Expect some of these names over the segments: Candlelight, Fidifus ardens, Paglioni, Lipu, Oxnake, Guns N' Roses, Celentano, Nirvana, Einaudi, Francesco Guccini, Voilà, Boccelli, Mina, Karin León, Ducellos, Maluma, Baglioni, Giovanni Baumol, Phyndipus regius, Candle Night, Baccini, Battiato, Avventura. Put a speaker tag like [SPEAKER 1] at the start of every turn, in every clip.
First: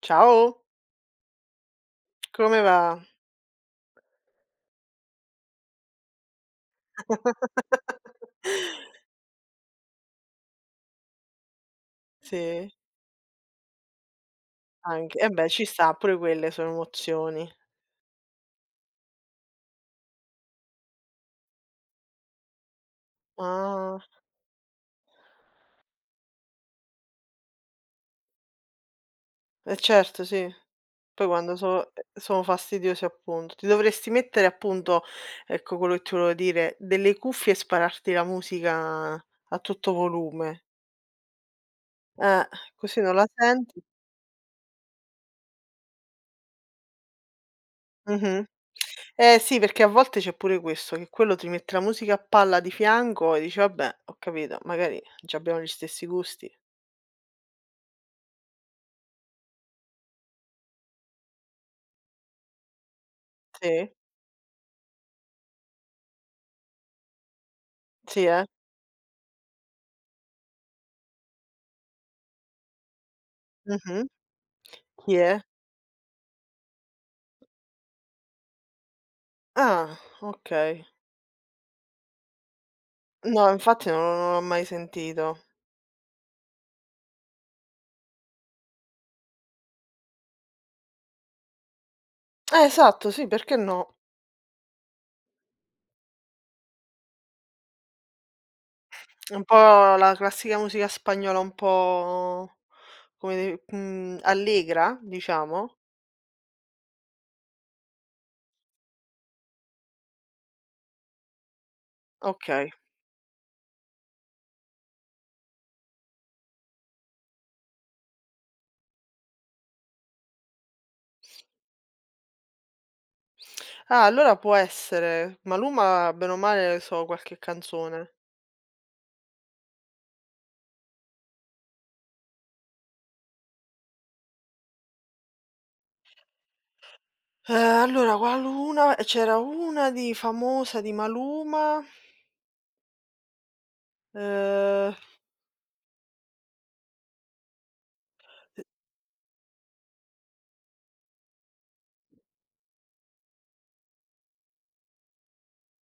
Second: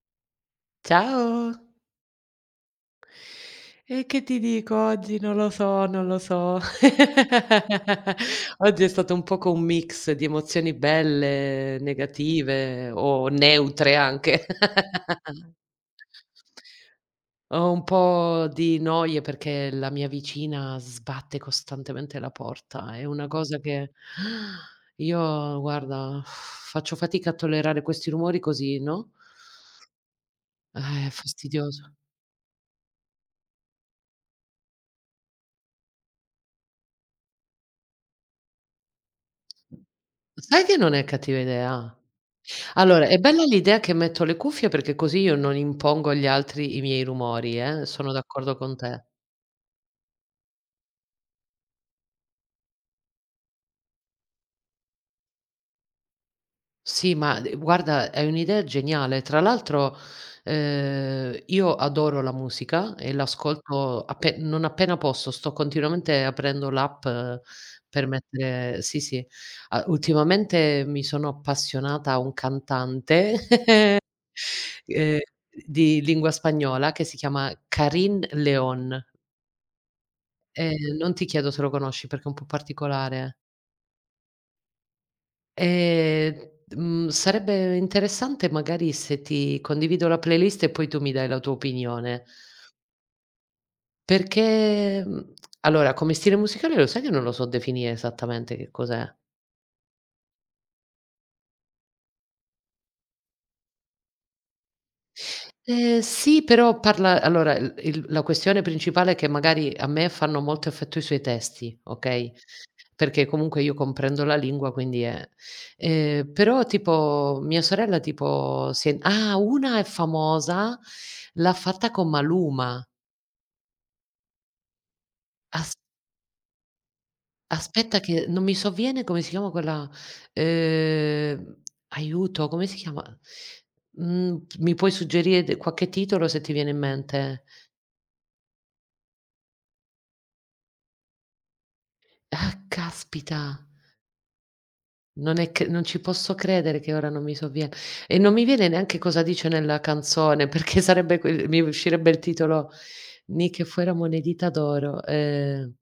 [SPEAKER 1] Ciao,
[SPEAKER 2] Ciao.
[SPEAKER 1] come va?
[SPEAKER 2] E che ti dico oggi? Non lo so, non lo so. Oggi è stato un poco un mix di emozioni belle,
[SPEAKER 1] Sì,
[SPEAKER 2] negative o neutre anche.
[SPEAKER 1] anche beh, ci sta, pure quelle sono emozioni.
[SPEAKER 2] Ho un po' di noie perché la mia vicina sbatte costantemente la porta. È una cosa che
[SPEAKER 1] Ah,
[SPEAKER 2] io guarda, faccio fatica a tollerare questi rumori così, no,
[SPEAKER 1] eh certo, sì.
[SPEAKER 2] è
[SPEAKER 1] Poi quando so
[SPEAKER 2] fastidioso.
[SPEAKER 1] sono fastidiosi appunto. Ti dovresti mettere appunto, ecco quello che ti volevo dire, delle cuffie e spararti la musica a tutto volume.
[SPEAKER 2] Sai che non è cattiva idea?
[SPEAKER 1] Eh, così
[SPEAKER 2] Allora,
[SPEAKER 1] non
[SPEAKER 2] è
[SPEAKER 1] la
[SPEAKER 2] bella l'idea
[SPEAKER 1] senti.
[SPEAKER 2] che metto le cuffie perché così io non impongo agli altri i miei rumori, sono
[SPEAKER 1] Mh-mh.
[SPEAKER 2] d'accordo con te.
[SPEAKER 1] Eh sì, perché a volte c'è pure questo, che quello ti mette la musica a palla di fianco e dici: "Vabbè, ho capito, magari c'abbiamo gli stessi gusti."
[SPEAKER 2] Sì, ma d guarda, è un'idea geniale. Tra l'altro, io adoro la musica e
[SPEAKER 1] Sì?
[SPEAKER 2] l'ascolto appe non appena posso, sto continuamente aprendo l'app per
[SPEAKER 1] Sì, eh?
[SPEAKER 2] mettere sì, sì. A Ultimamente mi sono appassionata a un cantante,
[SPEAKER 1] Mh-mh. Chi
[SPEAKER 2] ehm,
[SPEAKER 1] è?
[SPEAKER 2] di lingua spagnola che si chiama Karin León.
[SPEAKER 1] Ah, okay.
[SPEAKER 2] Non ti chiedo se lo conosci perché è un po' particolare.
[SPEAKER 1] No, infatti non l'ho mai sentito.
[SPEAKER 2] Ehm, Sarebbe interessante magari se ti condivido la playlist e poi tu mi dai la tua opinione,
[SPEAKER 1] Esatto, sì, perché no.
[SPEAKER 2] perché, mhmm, allora come stile musicale lo sai che non lo so definire esattamente che cos'è.
[SPEAKER 1] È un po' la classica musica spagnola un po' come de allegra, diciamo?
[SPEAKER 2] Sì, però parla allora il la questione principale è che magari a me fanno molto effetto i suoi testi, okay,
[SPEAKER 1] Okay.
[SPEAKER 2] perché comunque io comprendo la lingua quindi è però tipo mia sorella tipo si è ah, una è famosa, l'ha fatta con Maluma.
[SPEAKER 1] Ah, allora può essere.
[SPEAKER 2] As
[SPEAKER 1] Maluma bene o male so qualche
[SPEAKER 2] Aspetta
[SPEAKER 1] canzone.
[SPEAKER 2] che non mi sovviene come si chiama quella ehm, aiuto, come si chiama? Mi puoi suggerire de qualche titolo se ti viene in mente?
[SPEAKER 1] Ehm, allora qual una c'era una di famosa di Maluma,
[SPEAKER 2] Ah, caspita.
[SPEAKER 1] ehm,
[SPEAKER 2] Non è c non ci posso credere che ora non mi sovvie e non mi viene neanche cosa dice nella canzone, perché sarebbe quel mi uscirebbe il titolo "Ni que fuéramos monedita d'oro",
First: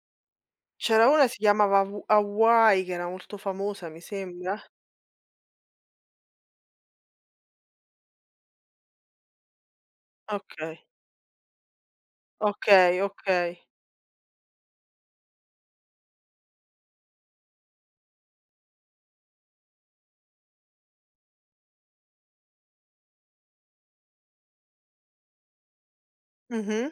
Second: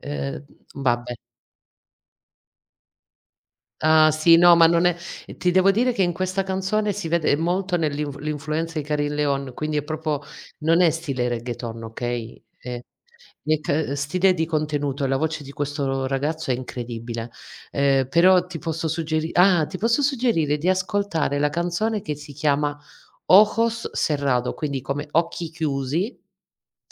[SPEAKER 2] ehm,
[SPEAKER 1] c'era
[SPEAKER 2] vabbè.
[SPEAKER 1] una si chiamava Hawaii che era molto famosa, mi
[SPEAKER 2] Ah sì, no,
[SPEAKER 1] sembra.
[SPEAKER 2] ma non è ti devo dire che in questa canzone si vede molto nell'inf l'influenza di Karin Leon, quindi è proprio non
[SPEAKER 1] Okay.
[SPEAKER 2] è stile reggaeton, okay,
[SPEAKER 1] Okay,
[SPEAKER 2] è
[SPEAKER 1] okay.
[SPEAKER 2] c stile di contenuto. La voce di questo ragazzo è incredibile. Però ti posso suggeri ah, ti posso suggerire di ascoltare la canzone che si chiama Ojos cerrado, quindi come "Occhi chiusi".
[SPEAKER 1] Mh-mh.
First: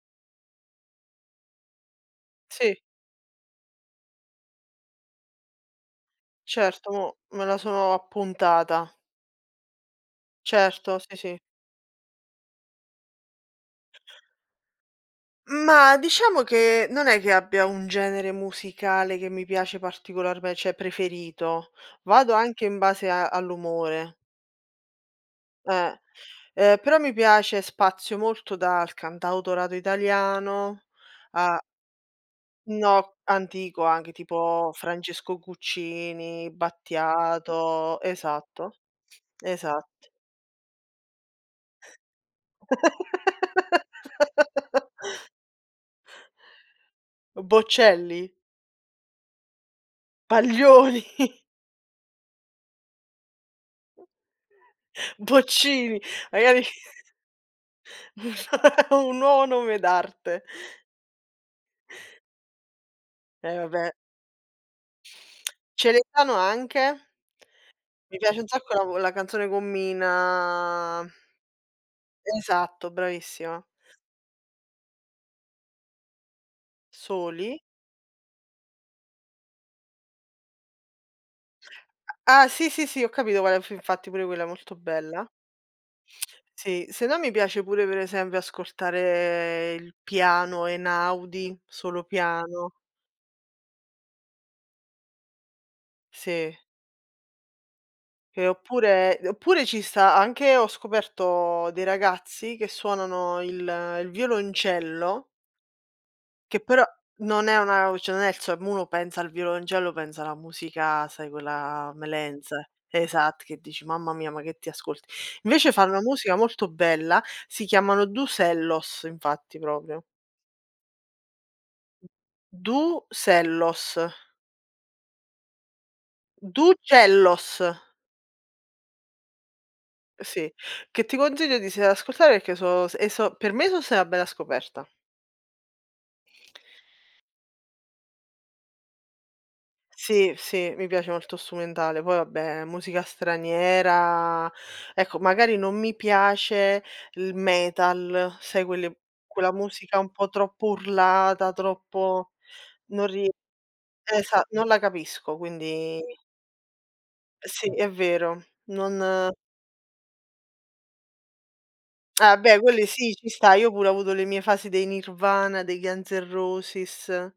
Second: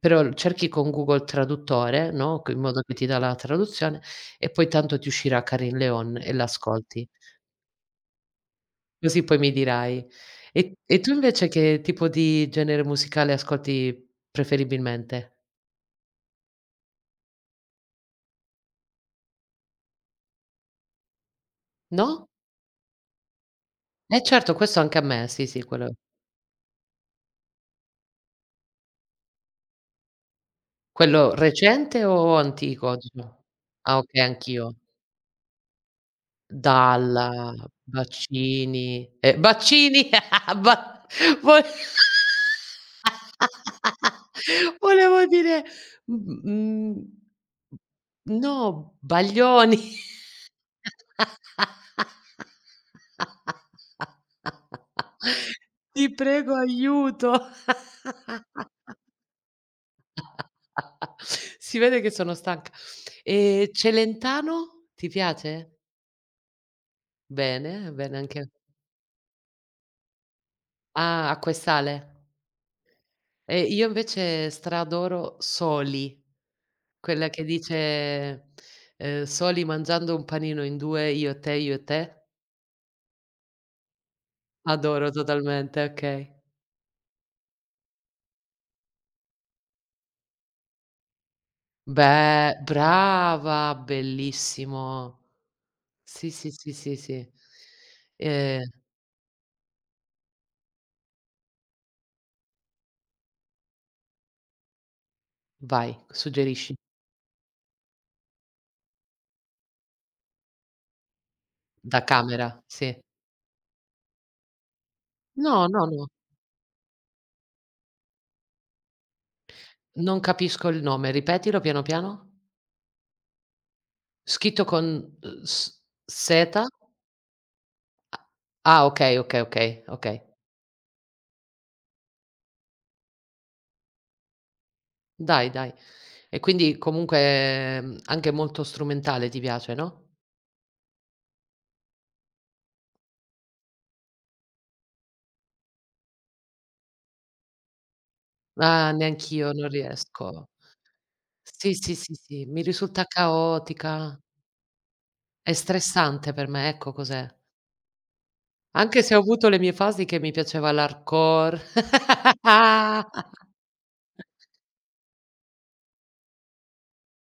[SPEAKER 2] Però cerchi con Google Traduttore, no, co in
[SPEAKER 1] Sì,
[SPEAKER 2] modo che ti dà la traduzione e poi tanto ti uscirà Carin Leon e
[SPEAKER 1] certo,
[SPEAKER 2] l'ascolti.
[SPEAKER 1] mo me la sono appuntata.
[SPEAKER 2] Così poi mi dirai. E
[SPEAKER 1] Certo,
[SPEAKER 2] e tu
[SPEAKER 1] sì, sì.
[SPEAKER 2] invece che tipo di genere musicale ascolti preferibilmente?
[SPEAKER 1] Ma diciamo che non è che abbia un genere musicale che mi piace particolarme cioè preferito.
[SPEAKER 2] No?
[SPEAKER 1] Vado anche in base a all'umore.
[SPEAKER 2] Eh certo, questo anche a me, sì, sì, quello
[SPEAKER 1] Eh. Però mi piace spazio molto dal cantautorato italiano
[SPEAKER 2] quello
[SPEAKER 1] a
[SPEAKER 2] recente o antico,
[SPEAKER 1] no,
[SPEAKER 2] diciamo?
[SPEAKER 1] antico
[SPEAKER 2] Ah
[SPEAKER 1] anche,
[SPEAKER 2] okay,
[SPEAKER 1] tipo
[SPEAKER 2] anch'io.
[SPEAKER 1] Francesco Guccini,
[SPEAKER 2] Dalla,
[SPEAKER 1] Battiato esatto,
[SPEAKER 2] Baccini, Baccini
[SPEAKER 1] esatto.
[SPEAKER 2] ba vo volevo dire, mhmm, mhmm
[SPEAKER 1] Boccelli,
[SPEAKER 2] no, Baglioni.
[SPEAKER 1] Paglioni, Boccini,
[SPEAKER 2] Ti prego
[SPEAKER 1] magari
[SPEAKER 2] aiuto.
[SPEAKER 1] un nuovo nome d'arte.
[SPEAKER 2] Si vede che sono stanca.
[SPEAKER 1] Eh
[SPEAKER 2] E
[SPEAKER 1] vabbè.
[SPEAKER 2] Celentano ti piace?
[SPEAKER 1] Celentano anche.
[SPEAKER 2] Bene,
[SPEAKER 1] Mi
[SPEAKER 2] bene
[SPEAKER 1] piace un
[SPEAKER 2] anche
[SPEAKER 1] sacco la vo la canzone con Mina.
[SPEAKER 2] ah, acqua e sale?
[SPEAKER 1] Esatto,
[SPEAKER 2] E
[SPEAKER 1] bravissima.
[SPEAKER 2] io invece stra-adoro Soli, quella che
[SPEAKER 1] Soli.
[SPEAKER 2] dice, "Soli mangiando un panino in 2, io e te, io e te".
[SPEAKER 1] Ah sì, sì, sì, ho capito qual è f infatti pure quella è molto
[SPEAKER 2] Adoro
[SPEAKER 1] bella.
[SPEAKER 2] totalmente, okay.
[SPEAKER 1] Sì, se no mi piace pure per esempio ascoltare il piano Einaudi, solo
[SPEAKER 2] Beh,
[SPEAKER 1] piano.
[SPEAKER 2] brava, bellissimo. Sì, sì,
[SPEAKER 1] Sì.
[SPEAKER 2] sì, sì, sì.
[SPEAKER 1] Che
[SPEAKER 2] Ehm,
[SPEAKER 1] oppure oppure ci sta anche ho scoperto dei ragazzi che suonano il violoncello,
[SPEAKER 2] Vai,
[SPEAKER 1] che
[SPEAKER 2] suggerisci.
[SPEAKER 1] però non è una cioè non è il suo uno pensa al violoncello, pensa alla musica, sai quella
[SPEAKER 2] Da camera,
[SPEAKER 1] melense.
[SPEAKER 2] sì.
[SPEAKER 1] Esatto, che dici: "Mamma mia, ma che ti ascolti".
[SPEAKER 2] No,
[SPEAKER 1] Invece
[SPEAKER 2] no,
[SPEAKER 1] fanno una
[SPEAKER 2] no,
[SPEAKER 1] musica molto bella, si chiamano Ducellos infatti proprio.
[SPEAKER 2] non capisco il nome, ripetilo piano piano.
[SPEAKER 1] Ducellos,
[SPEAKER 2] Scritto con, s seta?
[SPEAKER 1] Ducellos,
[SPEAKER 2] A Ah, okay, okay, okay, okay.
[SPEAKER 1] sì, che ti consiglio di se ascoltare perché so e so per me so state una bella scoperta.
[SPEAKER 2] Dai, dai. E quindi comunque, anche molto strumentale ti piace, no?
[SPEAKER 1] Sì, sì, mi piace molto strumentale. Poi vabbè, musica straniera ecco, magari non mi piace il metal, sai
[SPEAKER 2] Ah,
[SPEAKER 1] quelle
[SPEAKER 2] neanch'io
[SPEAKER 1] quella
[SPEAKER 2] non
[SPEAKER 1] musica un po'
[SPEAKER 2] riesco.
[SPEAKER 1] troppo urlata,
[SPEAKER 2] Sì, sì, sì,
[SPEAKER 1] troppo
[SPEAKER 2] sì, mi risulta
[SPEAKER 1] non rie
[SPEAKER 2] caotica,
[SPEAKER 1] esa non la capisco,
[SPEAKER 2] è
[SPEAKER 1] quindi
[SPEAKER 2] stressante per me, ecco cos'è.
[SPEAKER 1] sì, è vero.
[SPEAKER 2] Anche se ho
[SPEAKER 1] Non
[SPEAKER 2] avuto le mie fasi che mi piaceva l'hardcore.
[SPEAKER 1] ah beh, quelli sì, ci sta. Io pure ho avuto le mie fasi dei Nirvana, dei Guns N' Roses,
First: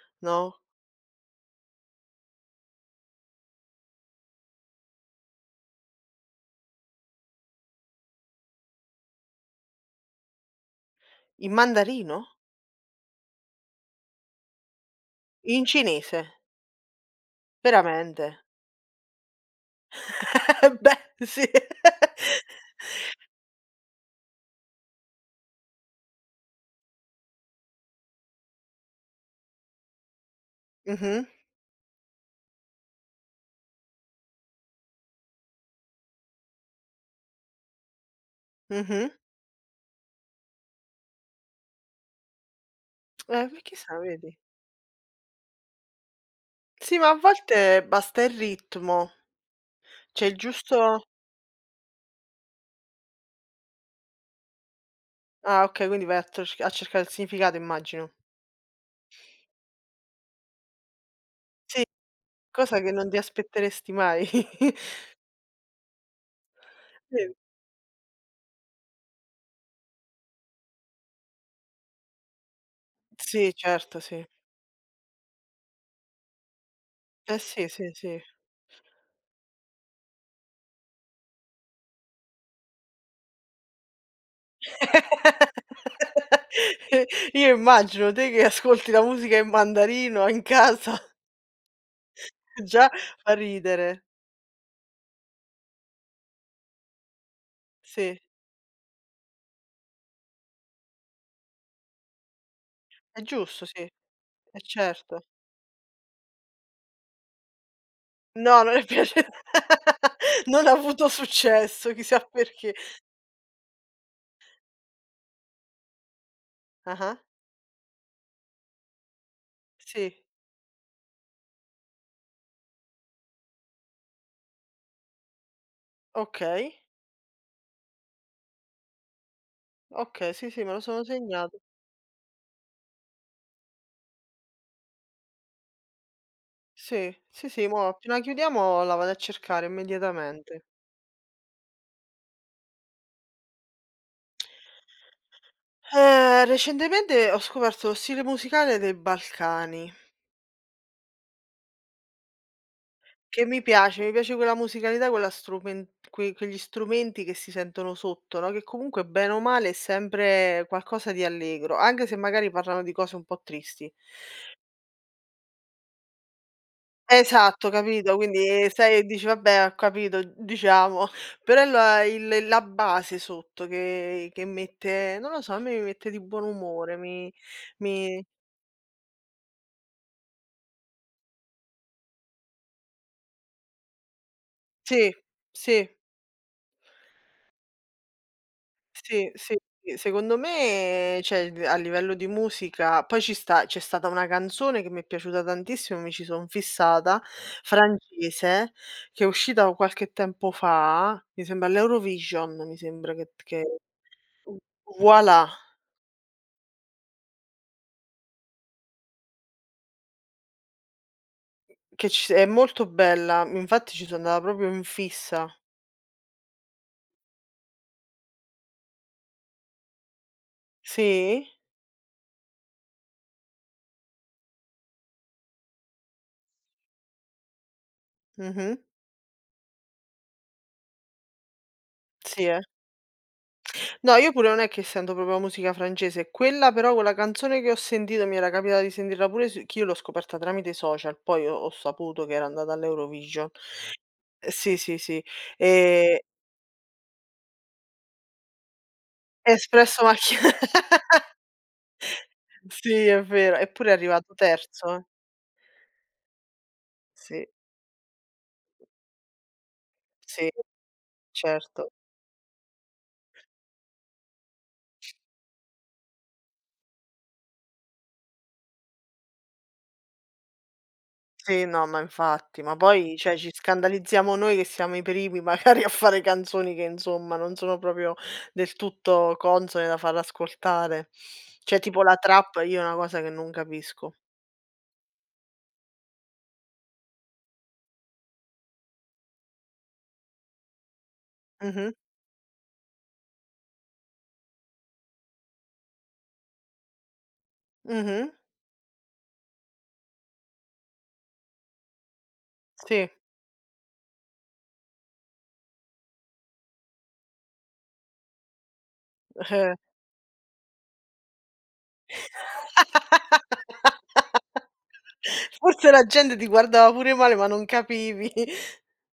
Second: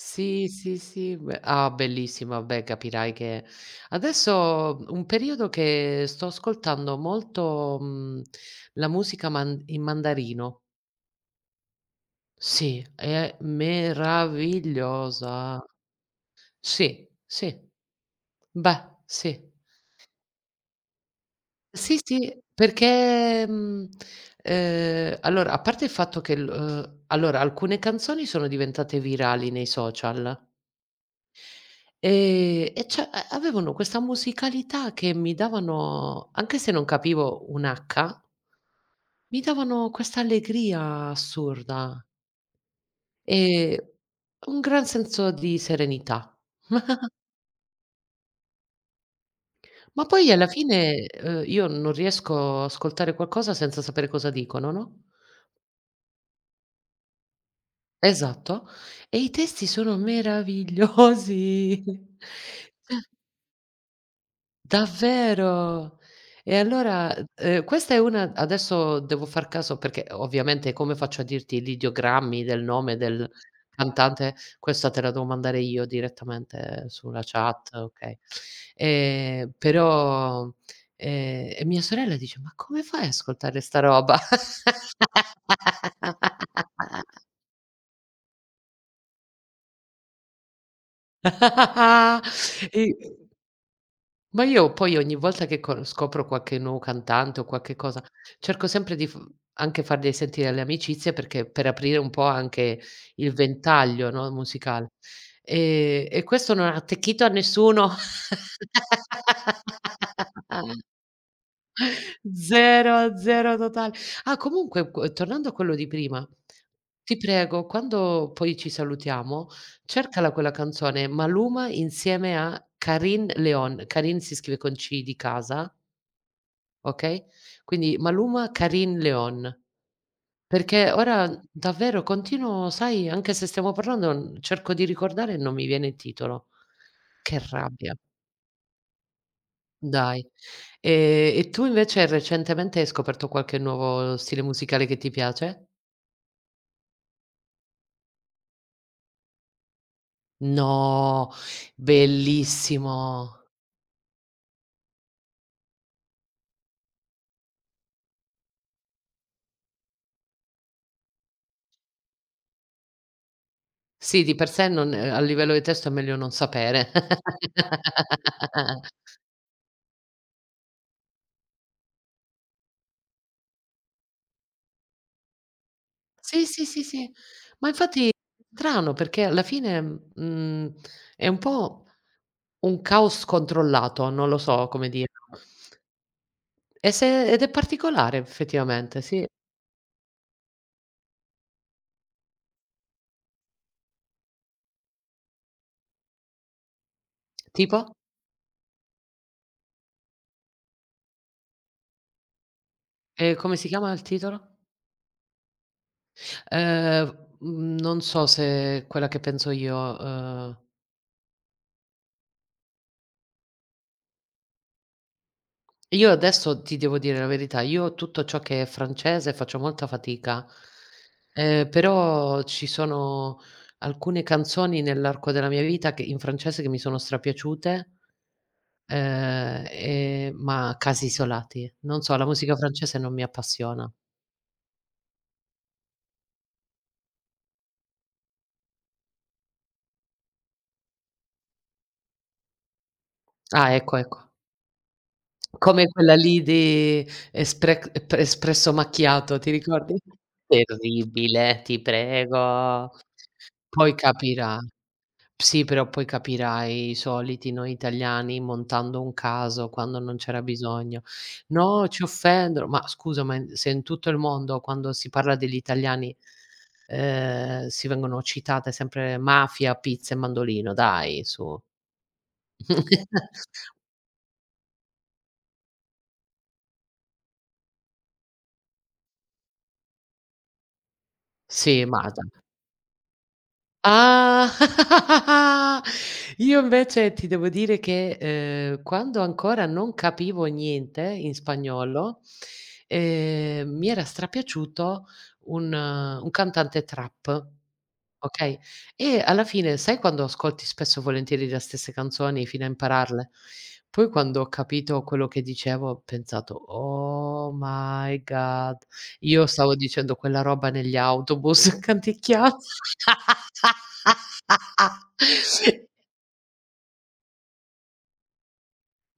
[SPEAKER 2] Sì,
[SPEAKER 1] no,
[SPEAKER 2] sì, sì, beh ah, bellissimo, vabbè capirai che adesso un periodo che sto ascoltando molto, la musica man in mandarino.
[SPEAKER 1] in mandarino?
[SPEAKER 2] Sì, è meravigliosa.
[SPEAKER 1] In cinese?
[SPEAKER 2] Sì, sì,
[SPEAKER 1] Veramente?
[SPEAKER 2] beh, sì.
[SPEAKER 1] Eh beh, sì.
[SPEAKER 2] Sì, sì, allora, a parte il fatto che l allora alcune canzoni sono diventate virali nei social,
[SPEAKER 1] Mh-mh,
[SPEAKER 2] e cioè a avevano questa musicalità che mi davano anche se non capivo un H,
[SPEAKER 1] mh-mh.
[SPEAKER 2] mi davano questa allegria assurda
[SPEAKER 1] Ma
[SPEAKER 2] e
[SPEAKER 1] chissà, vedi.
[SPEAKER 2] un gran senso di serenità.
[SPEAKER 1] Sì, ma a volte basta il ritmo,
[SPEAKER 2] Ma
[SPEAKER 1] cioè
[SPEAKER 2] poi
[SPEAKER 1] il
[SPEAKER 2] alla
[SPEAKER 1] giusto
[SPEAKER 2] fine, io non riesco a ascoltare qualcosa senza sapere cosa dicono, no?
[SPEAKER 1] ah, okay, quindi vai a tos a cercare il significato, immagino.
[SPEAKER 2] Esatto. E i testi sono
[SPEAKER 1] Sì,
[SPEAKER 2] meravigliosi.
[SPEAKER 1] cosa che non ti aspetteresti mai. Sì.
[SPEAKER 2] Davvero? E allora, questa è una adesso devo far caso perché ovviamente come faccio a dirti gli ideogrammi del nome del
[SPEAKER 1] Sì, certo, sì.
[SPEAKER 2] cantante, questa te la devo mandare io direttamente sulla
[SPEAKER 1] Sì,
[SPEAKER 2] chat,
[SPEAKER 1] sì,
[SPEAKER 2] okay.
[SPEAKER 1] sì.
[SPEAKER 2] Però e mia sorella dice: "Ma come fai a ascoltare sta roba?"
[SPEAKER 1] Io immagino te che ascolti la musica in mandarino in casa,
[SPEAKER 2] E
[SPEAKER 1] già fa ridere.
[SPEAKER 2] Ma io poi ogni volta che co scopro qualche nuovo cantante o qualche cosa,
[SPEAKER 1] Sì,
[SPEAKER 2] cerco sempre di f anche farli sentire alle amicizie perché per aprire un po' anche
[SPEAKER 1] è
[SPEAKER 2] il
[SPEAKER 1] giusto, sì,
[SPEAKER 2] ventaglio,
[SPEAKER 1] eh
[SPEAKER 2] no, musicale.
[SPEAKER 1] certo.
[SPEAKER 2] E questo non ha attecchito a nessuno.
[SPEAKER 1] No, non è piaciuta. Non ha avuto successo, chissà perché.
[SPEAKER 2] Zero, zero totale. Ah, comunque q tornando a quello di prima, ti
[SPEAKER 1] Ah-ah,
[SPEAKER 2] prego quando poi ci salutiamo,
[SPEAKER 1] sì,
[SPEAKER 2] cercala quella canzone Maluma insieme a Carin Leon. Carin si scrive con C di casa.
[SPEAKER 1] okay,
[SPEAKER 2] Okay? Quindi Maluma, Carin Leon.
[SPEAKER 1] okay, sì, sì, me lo
[SPEAKER 2] Perché
[SPEAKER 1] sono
[SPEAKER 2] ora
[SPEAKER 1] segnato.
[SPEAKER 2] davvero continuo sai, anche se stiamo parlando, n cerco di ricordare e non mi viene il titolo.
[SPEAKER 1] Sì,
[SPEAKER 2] Che
[SPEAKER 1] sì, sì, mo'
[SPEAKER 2] rabbia,
[SPEAKER 1] appena chiudiamo la vado a cercare
[SPEAKER 2] dai.
[SPEAKER 1] immediatamente.
[SPEAKER 2] E tu invece recentemente hai scoperto qualche nuovo stile musicale che ti piace?
[SPEAKER 1] Recentemente ho scoperto lo stile musicale dei Balcani,
[SPEAKER 2] No, bellissimo.
[SPEAKER 1] che mi piace quella musicalità, quella strumen que quegli strumenti che si sentono sotto, no, che comunque bene o male è sempre qualcosa di allegro, anche se magari parlano di cose un po' tristi.
[SPEAKER 2] Sì, di per sé non a livello di testo è meglio non sapere.
[SPEAKER 1] Esatto, capito? Quindi sai dici: "Vabbè, ho capito, diciamo". Però la il la base sotto che mette non lo so, a me mi mette di buon
[SPEAKER 2] Sì, sì, sì,
[SPEAKER 1] umore,
[SPEAKER 2] sì.
[SPEAKER 1] mi
[SPEAKER 2] Ma infatti
[SPEAKER 1] mi
[SPEAKER 2] strano perché alla fine, mhmm, è un po' un caos scontrollato, non lo so come
[SPEAKER 1] sì,
[SPEAKER 2] dirlo.
[SPEAKER 1] sì,
[SPEAKER 2] E se ed è particolare effettivamente, sì.
[SPEAKER 1] sì, sì, sì. Secondo me, cioè, d a livello di musica poi ci sta c'è stata una canzone che mi è piaciuta tantissimo, mi ci son fissata,
[SPEAKER 2] Tipo?
[SPEAKER 1] francese, che è uscita qualche tempo fa, mi sembra all'Eurovision, mi sembra che
[SPEAKER 2] Come si
[SPEAKER 1] che
[SPEAKER 2] chiama il titolo?
[SPEAKER 1] Voilà.
[SPEAKER 2] Mhmm, non so se quella che penso
[SPEAKER 1] Che ci è molto bella, infatti ci so' andata proprio in fissa.
[SPEAKER 2] io adesso ti devo dire la verità, io tutto ciò che è francese faccio molta fatica,
[SPEAKER 1] Sì?
[SPEAKER 2] però ci sono alcune canzoni nell'arco della mia vita che in francese che mi sono strapiaciute,
[SPEAKER 1] Mh-mh.
[SPEAKER 2] ma casi isolati. Non so, la
[SPEAKER 1] Sì,
[SPEAKER 2] musica
[SPEAKER 1] eh.
[SPEAKER 2] francese non mi appassiona.
[SPEAKER 1] No, io pure non è che sento proprio musica francese, quella però quella canzone che ho sentito mi era capitata di sentirla pure su che io l'ho scoperta tramite i social, poi ho saputo che era andata all'Eurovision.
[SPEAKER 2] Ah, ecco, ecco.
[SPEAKER 1] Sì, sì, sì.
[SPEAKER 2] Come quella
[SPEAKER 1] Ehm,
[SPEAKER 2] lì di Esprec p Espresso Macchiato, ti ricordi?
[SPEAKER 1] Espresso Macchina
[SPEAKER 2] Terribile, ti prego.
[SPEAKER 1] Sì, è vero, eppure è
[SPEAKER 2] Poi
[SPEAKER 1] arrivato
[SPEAKER 2] capirà.
[SPEAKER 1] terzo, eh.
[SPEAKER 2] Sì, però poi capirai, i
[SPEAKER 1] Sì,
[SPEAKER 2] soliti noi italiani montando un caso quando non c'era
[SPEAKER 1] sì,
[SPEAKER 2] bisogno. "No,
[SPEAKER 1] certo.
[SPEAKER 2] ci offendono", ma scusa, ma in se in tutto il mondo quando si parla degli italiani, si vengono citate sempre mafia, pizza e mandolino, dai su.
[SPEAKER 1] Sì, no, ma infatti, ma poi cioè ci scandalizziamo noi che siamo i primi magari a fare canzoni che insomma non sono proprio del tutto consone da far ascoltare. Cioè
[SPEAKER 2] Sì,
[SPEAKER 1] tipo
[SPEAKER 2] ma
[SPEAKER 1] la
[SPEAKER 2] da
[SPEAKER 1] trap io è una cosa che non capisco.
[SPEAKER 2] Ah! Io invece ti devo dire che, quando ancora non capivo niente in
[SPEAKER 1] Mh-mh,
[SPEAKER 2] spagnolo, mi era strapiaciuto un cantante trap.
[SPEAKER 1] mh-mh,
[SPEAKER 2] Okay. E alla fine sai quando ascolti spesso e volentieri le stesse canzoni fino a
[SPEAKER 1] sì,
[SPEAKER 2] impararle? Poi quando ho capito quello che dicevo ho pensato: "Oh my god, io
[SPEAKER 1] eh.
[SPEAKER 2] stavo dicendo quella roba negli autobus canticchia".
[SPEAKER 1] Forse la gente ti guardava pure male, ma non capivi.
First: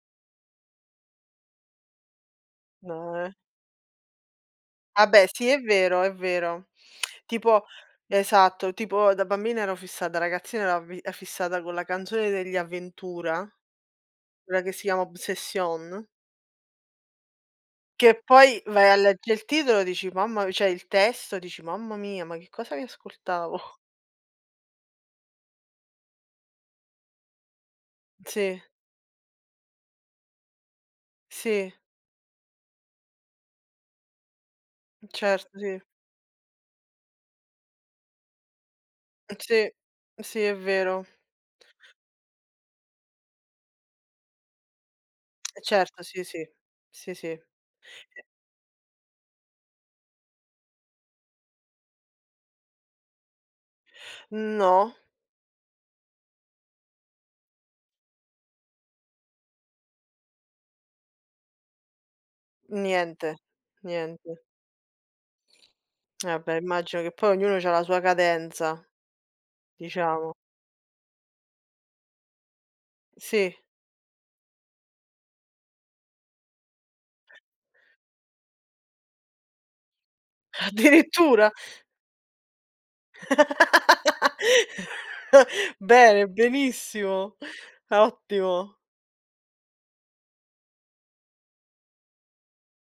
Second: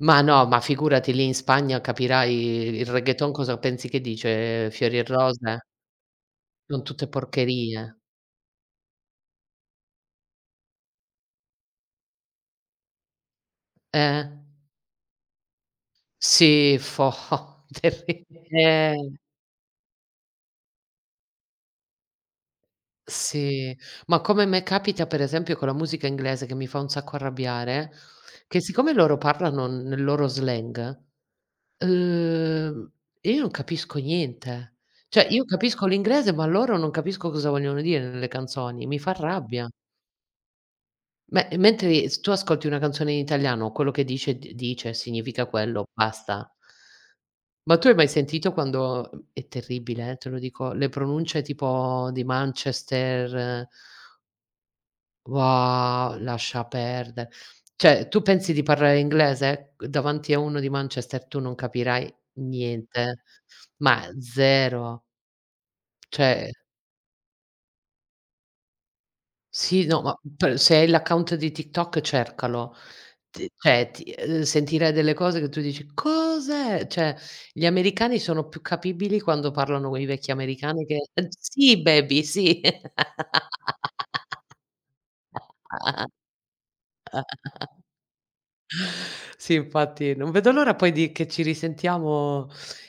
[SPEAKER 2] Ma no, ma figurati lì in Spagna capirai il
[SPEAKER 1] No, eh.
[SPEAKER 2] reggaeton cosa pensi che dice fiori e
[SPEAKER 1] Ah beh, sì è
[SPEAKER 2] rose?
[SPEAKER 1] vero, è vero.
[SPEAKER 2] Son tutte
[SPEAKER 1] Tipo
[SPEAKER 2] porcherie.
[SPEAKER 1] esatto, tipo da bambina ero fissata, ragazzina ero avvi fissata con la canzone degli Avventura,
[SPEAKER 2] Eh.
[SPEAKER 1] quella che si chiama "Obsession",
[SPEAKER 2] Sì,
[SPEAKER 1] che poi vai a
[SPEAKER 2] terribile.
[SPEAKER 1] leggere il titolo e dici: "Mamma" cioè il testo dici: "Mamma mia, ma che cosa mi ascoltavo?"
[SPEAKER 2] Sì, ma come me capita per esempio con la musica inglese che mi fa un sacco arrabbiare, che
[SPEAKER 1] Sì,
[SPEAKER 2] siccome loro parlano nel loro slang,
[SPEAKER 1] sì,
[SPEAKER 2] uhm, io non capisco niente. Cioè io
[SPEAKER 1] certo, sì.
[SPEAKER 2] capisco l'inglese, ma loro non capisco cosa vogliono dire nelle canzoni, mi fa rabbia.
[SPEAKER 1] Sì, sì è vero.
[SPEAKER 2] Me Mentre s tu ascolti una canzone in italiano, quello che dice d dice, significa quello,
[SPEAKER 1] Certo, sì, sì.
[SPEAKER 2] basta.
[SPEAKER 1] Sì, sì.
[SPEAKER 2] Ma tu hai mai sentito quando è terribile, te lo dico, le pronunce tipo di Manchester.
[SPEAKER 1] No,
[SPEAKER 2] Wow, lascia perde. Cioè, tu pensi di parlare inglese? Davanti a uno di Manchester tu non capirai niente,
[SPEAKER 1] niente,
[SPEAKER 2] ma
[SPEAKER 1] niente.
[SPEAKER 2] 0.
[SPEAKER 1] Eh
[SPEAKER 2] Cioè
[SPEAKER 1] beh, immagino che poi ognuno c'ha la sua cadenza.
[SPEAKER 2] sì, no, ma
[SPEAKER 1] Diciamo.
[SPEAKER 2] per se hai l'account di TikTok cercalo. T
[SPEAKER 1] Sì,
[SPEAKER 2] Cioè ti sentirai delle cose che tu dici: "Cos'è?" Cioè, gli americani sono più capibili quando parlano con i vecchi americani che
[SPEAKER 1] addirittura?
[SPEAKER 2] sì baby, sì.
[SPEAKER 1] Bene, benissimo, ottimo.
[SPEAKER 2] Sì, infatti non vedo l'ora poi di che ci risentiamo,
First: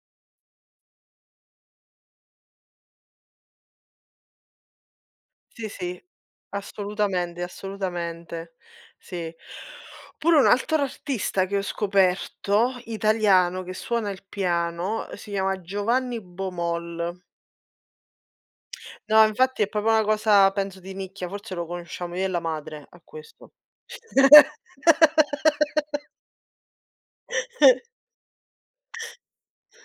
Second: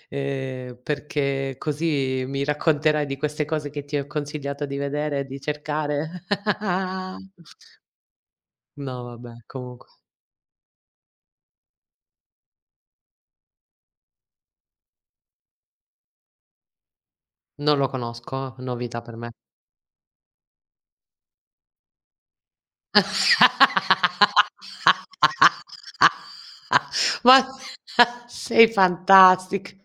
[SPEAKER 2] perché così mi racconterai di queste cose che ti ho consigliato di vedere e di
[SPEAKER 1] Sì, sì,
[SPEAKER 2] cercare.
[SPEAKER 1] assolutamente, assolutamente.
[SPEAKER 2] No,
[SPEAKER 1] Sì.
[SPEAKER 2] vabbè, comunque
[SPEAKER 1] Pure un altro artista che ho scoperto, italiano, che suona il piano, si chiama Giovanni Baumol.
[SPEAKER 2] non lo conosco, novità per
[SPEAKER 1] No,
[SPEAKER 2] me.
[SPEAKER 1] infatti è proprio una cosa penso di nicchia, forse lo conosciamo io e la madre a questo.
[SPEAKER 2] Ma sei fantastica.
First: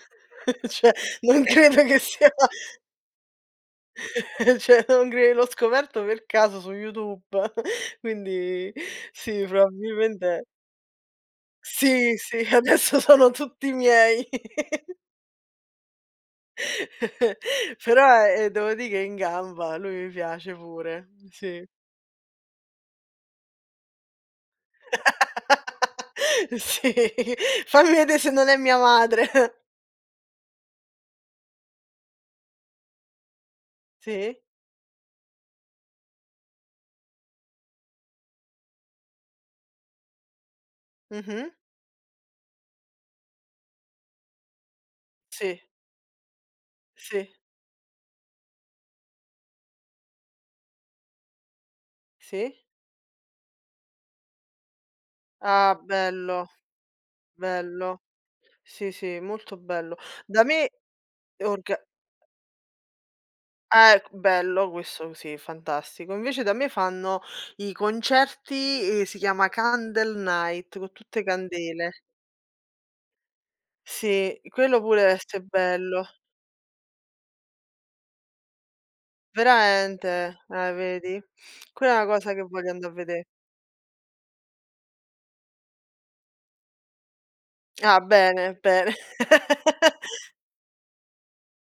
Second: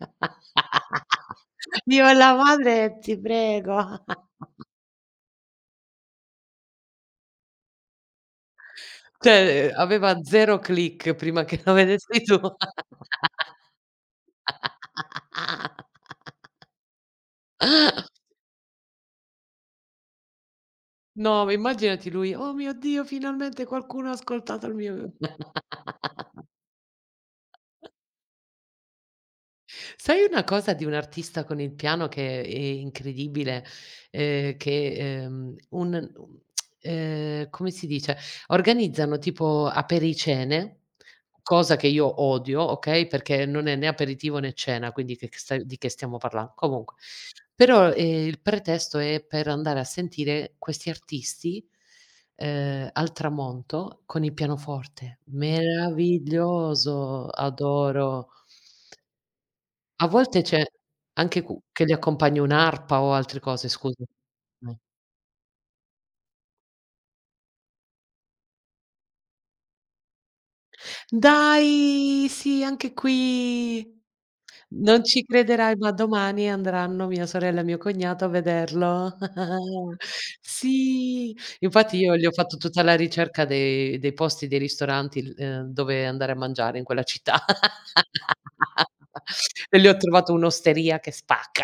[SPEAKER 1] Cioè, non credo che
[SPEAKER 2] Dio e
[SPEAKER 1] sia
[SPEAKER 2] la madre, ti prego.
[SPEAKER 1] Cioè non cre l'ho scoperto per caso su YouTube, quindi sì,
[SPEAKER 2] Cioè, aveva
[SPEAKER 1] probabilmente
[SPEAKER 2] 0 click prima che lo
[SPEAKER 1] sì,
[SPEAKER 2] vedessi tu.
[SPEAKER 1] sì, adesso sono tutti miei. Però, devo dì che è in gamba, lui mi piace pure,
[SPEAKER 2] No, ma
[SPEAKER 1] sì.
[SPEAKER 2] immaginati lui: "Oh mio Dio, finalmente qualcuno ha ascoltato il mio".
[SPEAKER 1] Sì, fammi vedè se non è mia madre.
[SPEAKER 2] Sai una cosa di un artista con il piano che è incredibile,
[SPEAKER 1] Sì,
[SPEAKER 2] che, un u come si dice, organizzano tipo apericene,
[SPEAKER 1] mh-mh,
[SPEAKER 2] cosa che io odio, okay, perché non è né aperitivo né cena, quindi che sta
[SPEAKER 1] sì,
[SPEAKER 2] di che stiamo parlan comunque.
[SPEAKER 1] sì,
[SPEAKER 2] Però, il pretesto è per andare a sentire questi artisti,
[SPEAKER 1] sì.
[SPEAKER 2] al tramonto con il pianoforte.
[SPEAKER 1] Ah bello,
[SPEAKER 2] Meraviglioso,
[SPEAKER 1] bello.
[SPEAKER 2] adoro.
[SPEAKER 1] Sì, sì, molto bello.
[SPEAKER 2] A volte
[SPEAKER 1] Da
[SPEAKER 2] c'è
[SPEAKER 1] me
[SPEAKER 2] anche cu
[SPEAKER 1] orga
[SPEAKER 2] che li accompagni un'arpa o altre cose, scusa?
[SPEAKER 1] Bello
[SPEAKER 2] No.
[SPEAKER 1] questo sì, fantastico. Invece da me fanno i concerti, si chiama Candle Night, con tutte candele.
[SPEAKER 2] Dai, sì, anche qui.
[SPEAKER 1] Sì, quello pure
[SPEAKER 2] Non
[SPEAKER 1] deve
[SPEAKER 2] ci
[SPEAKER 1] essè
[SPEAKER 2] crederai, ma
[SPEAKER 1] bello.
[SPEAKER 2] domani andranno mia sorella e mio cognato a vederlo.
[SPEAKER 1] Veramente? Vedi?
[SPEAKER 2] Sì,
[SPEAKER 1] Quella è
[SPEAKER 2] infatti
[SPEAKER 1] una
[SPEAKER 2] io gli ho
[SPEAKER 1] cosa che
[SPEAKER 2] fatto
[SPEAKER 1] voglio
[SPEAKER 2] tutta
[SPEAKER 1] andà a
[SPEAKER 2] la
[SPEAKER 1] vedè.
[SPEAKER 2] ricerca dei dei posti, dei ristoranti l dove andare a mangiare in quella città.
[SPEAKER 1] Ah, bene, bene.
[SPEAKER 2] E le ho trovato un'osteria che spacca.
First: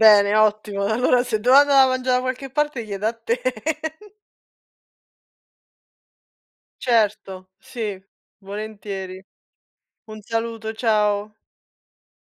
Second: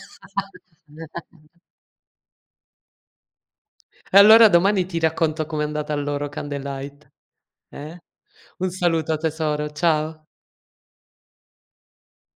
[SPEAKER 1] Bene, ottimo. Allora se devo andare a mangià da qualche parte chiedo a te.
[SPEAKER 2] E allora domani ti racconto com'è andata al loro Candlelight,
[SPEAKER 1] Certo, sì,
[SPEAKER 2] eh? Un saluto
[SPEAKER 1] volentieri.
[SPEAKER 2] tesoro,
[SPEAKER 1] Un
[SPEAKER 2] ciao.
[SPEAKER 1] saluto, ciao.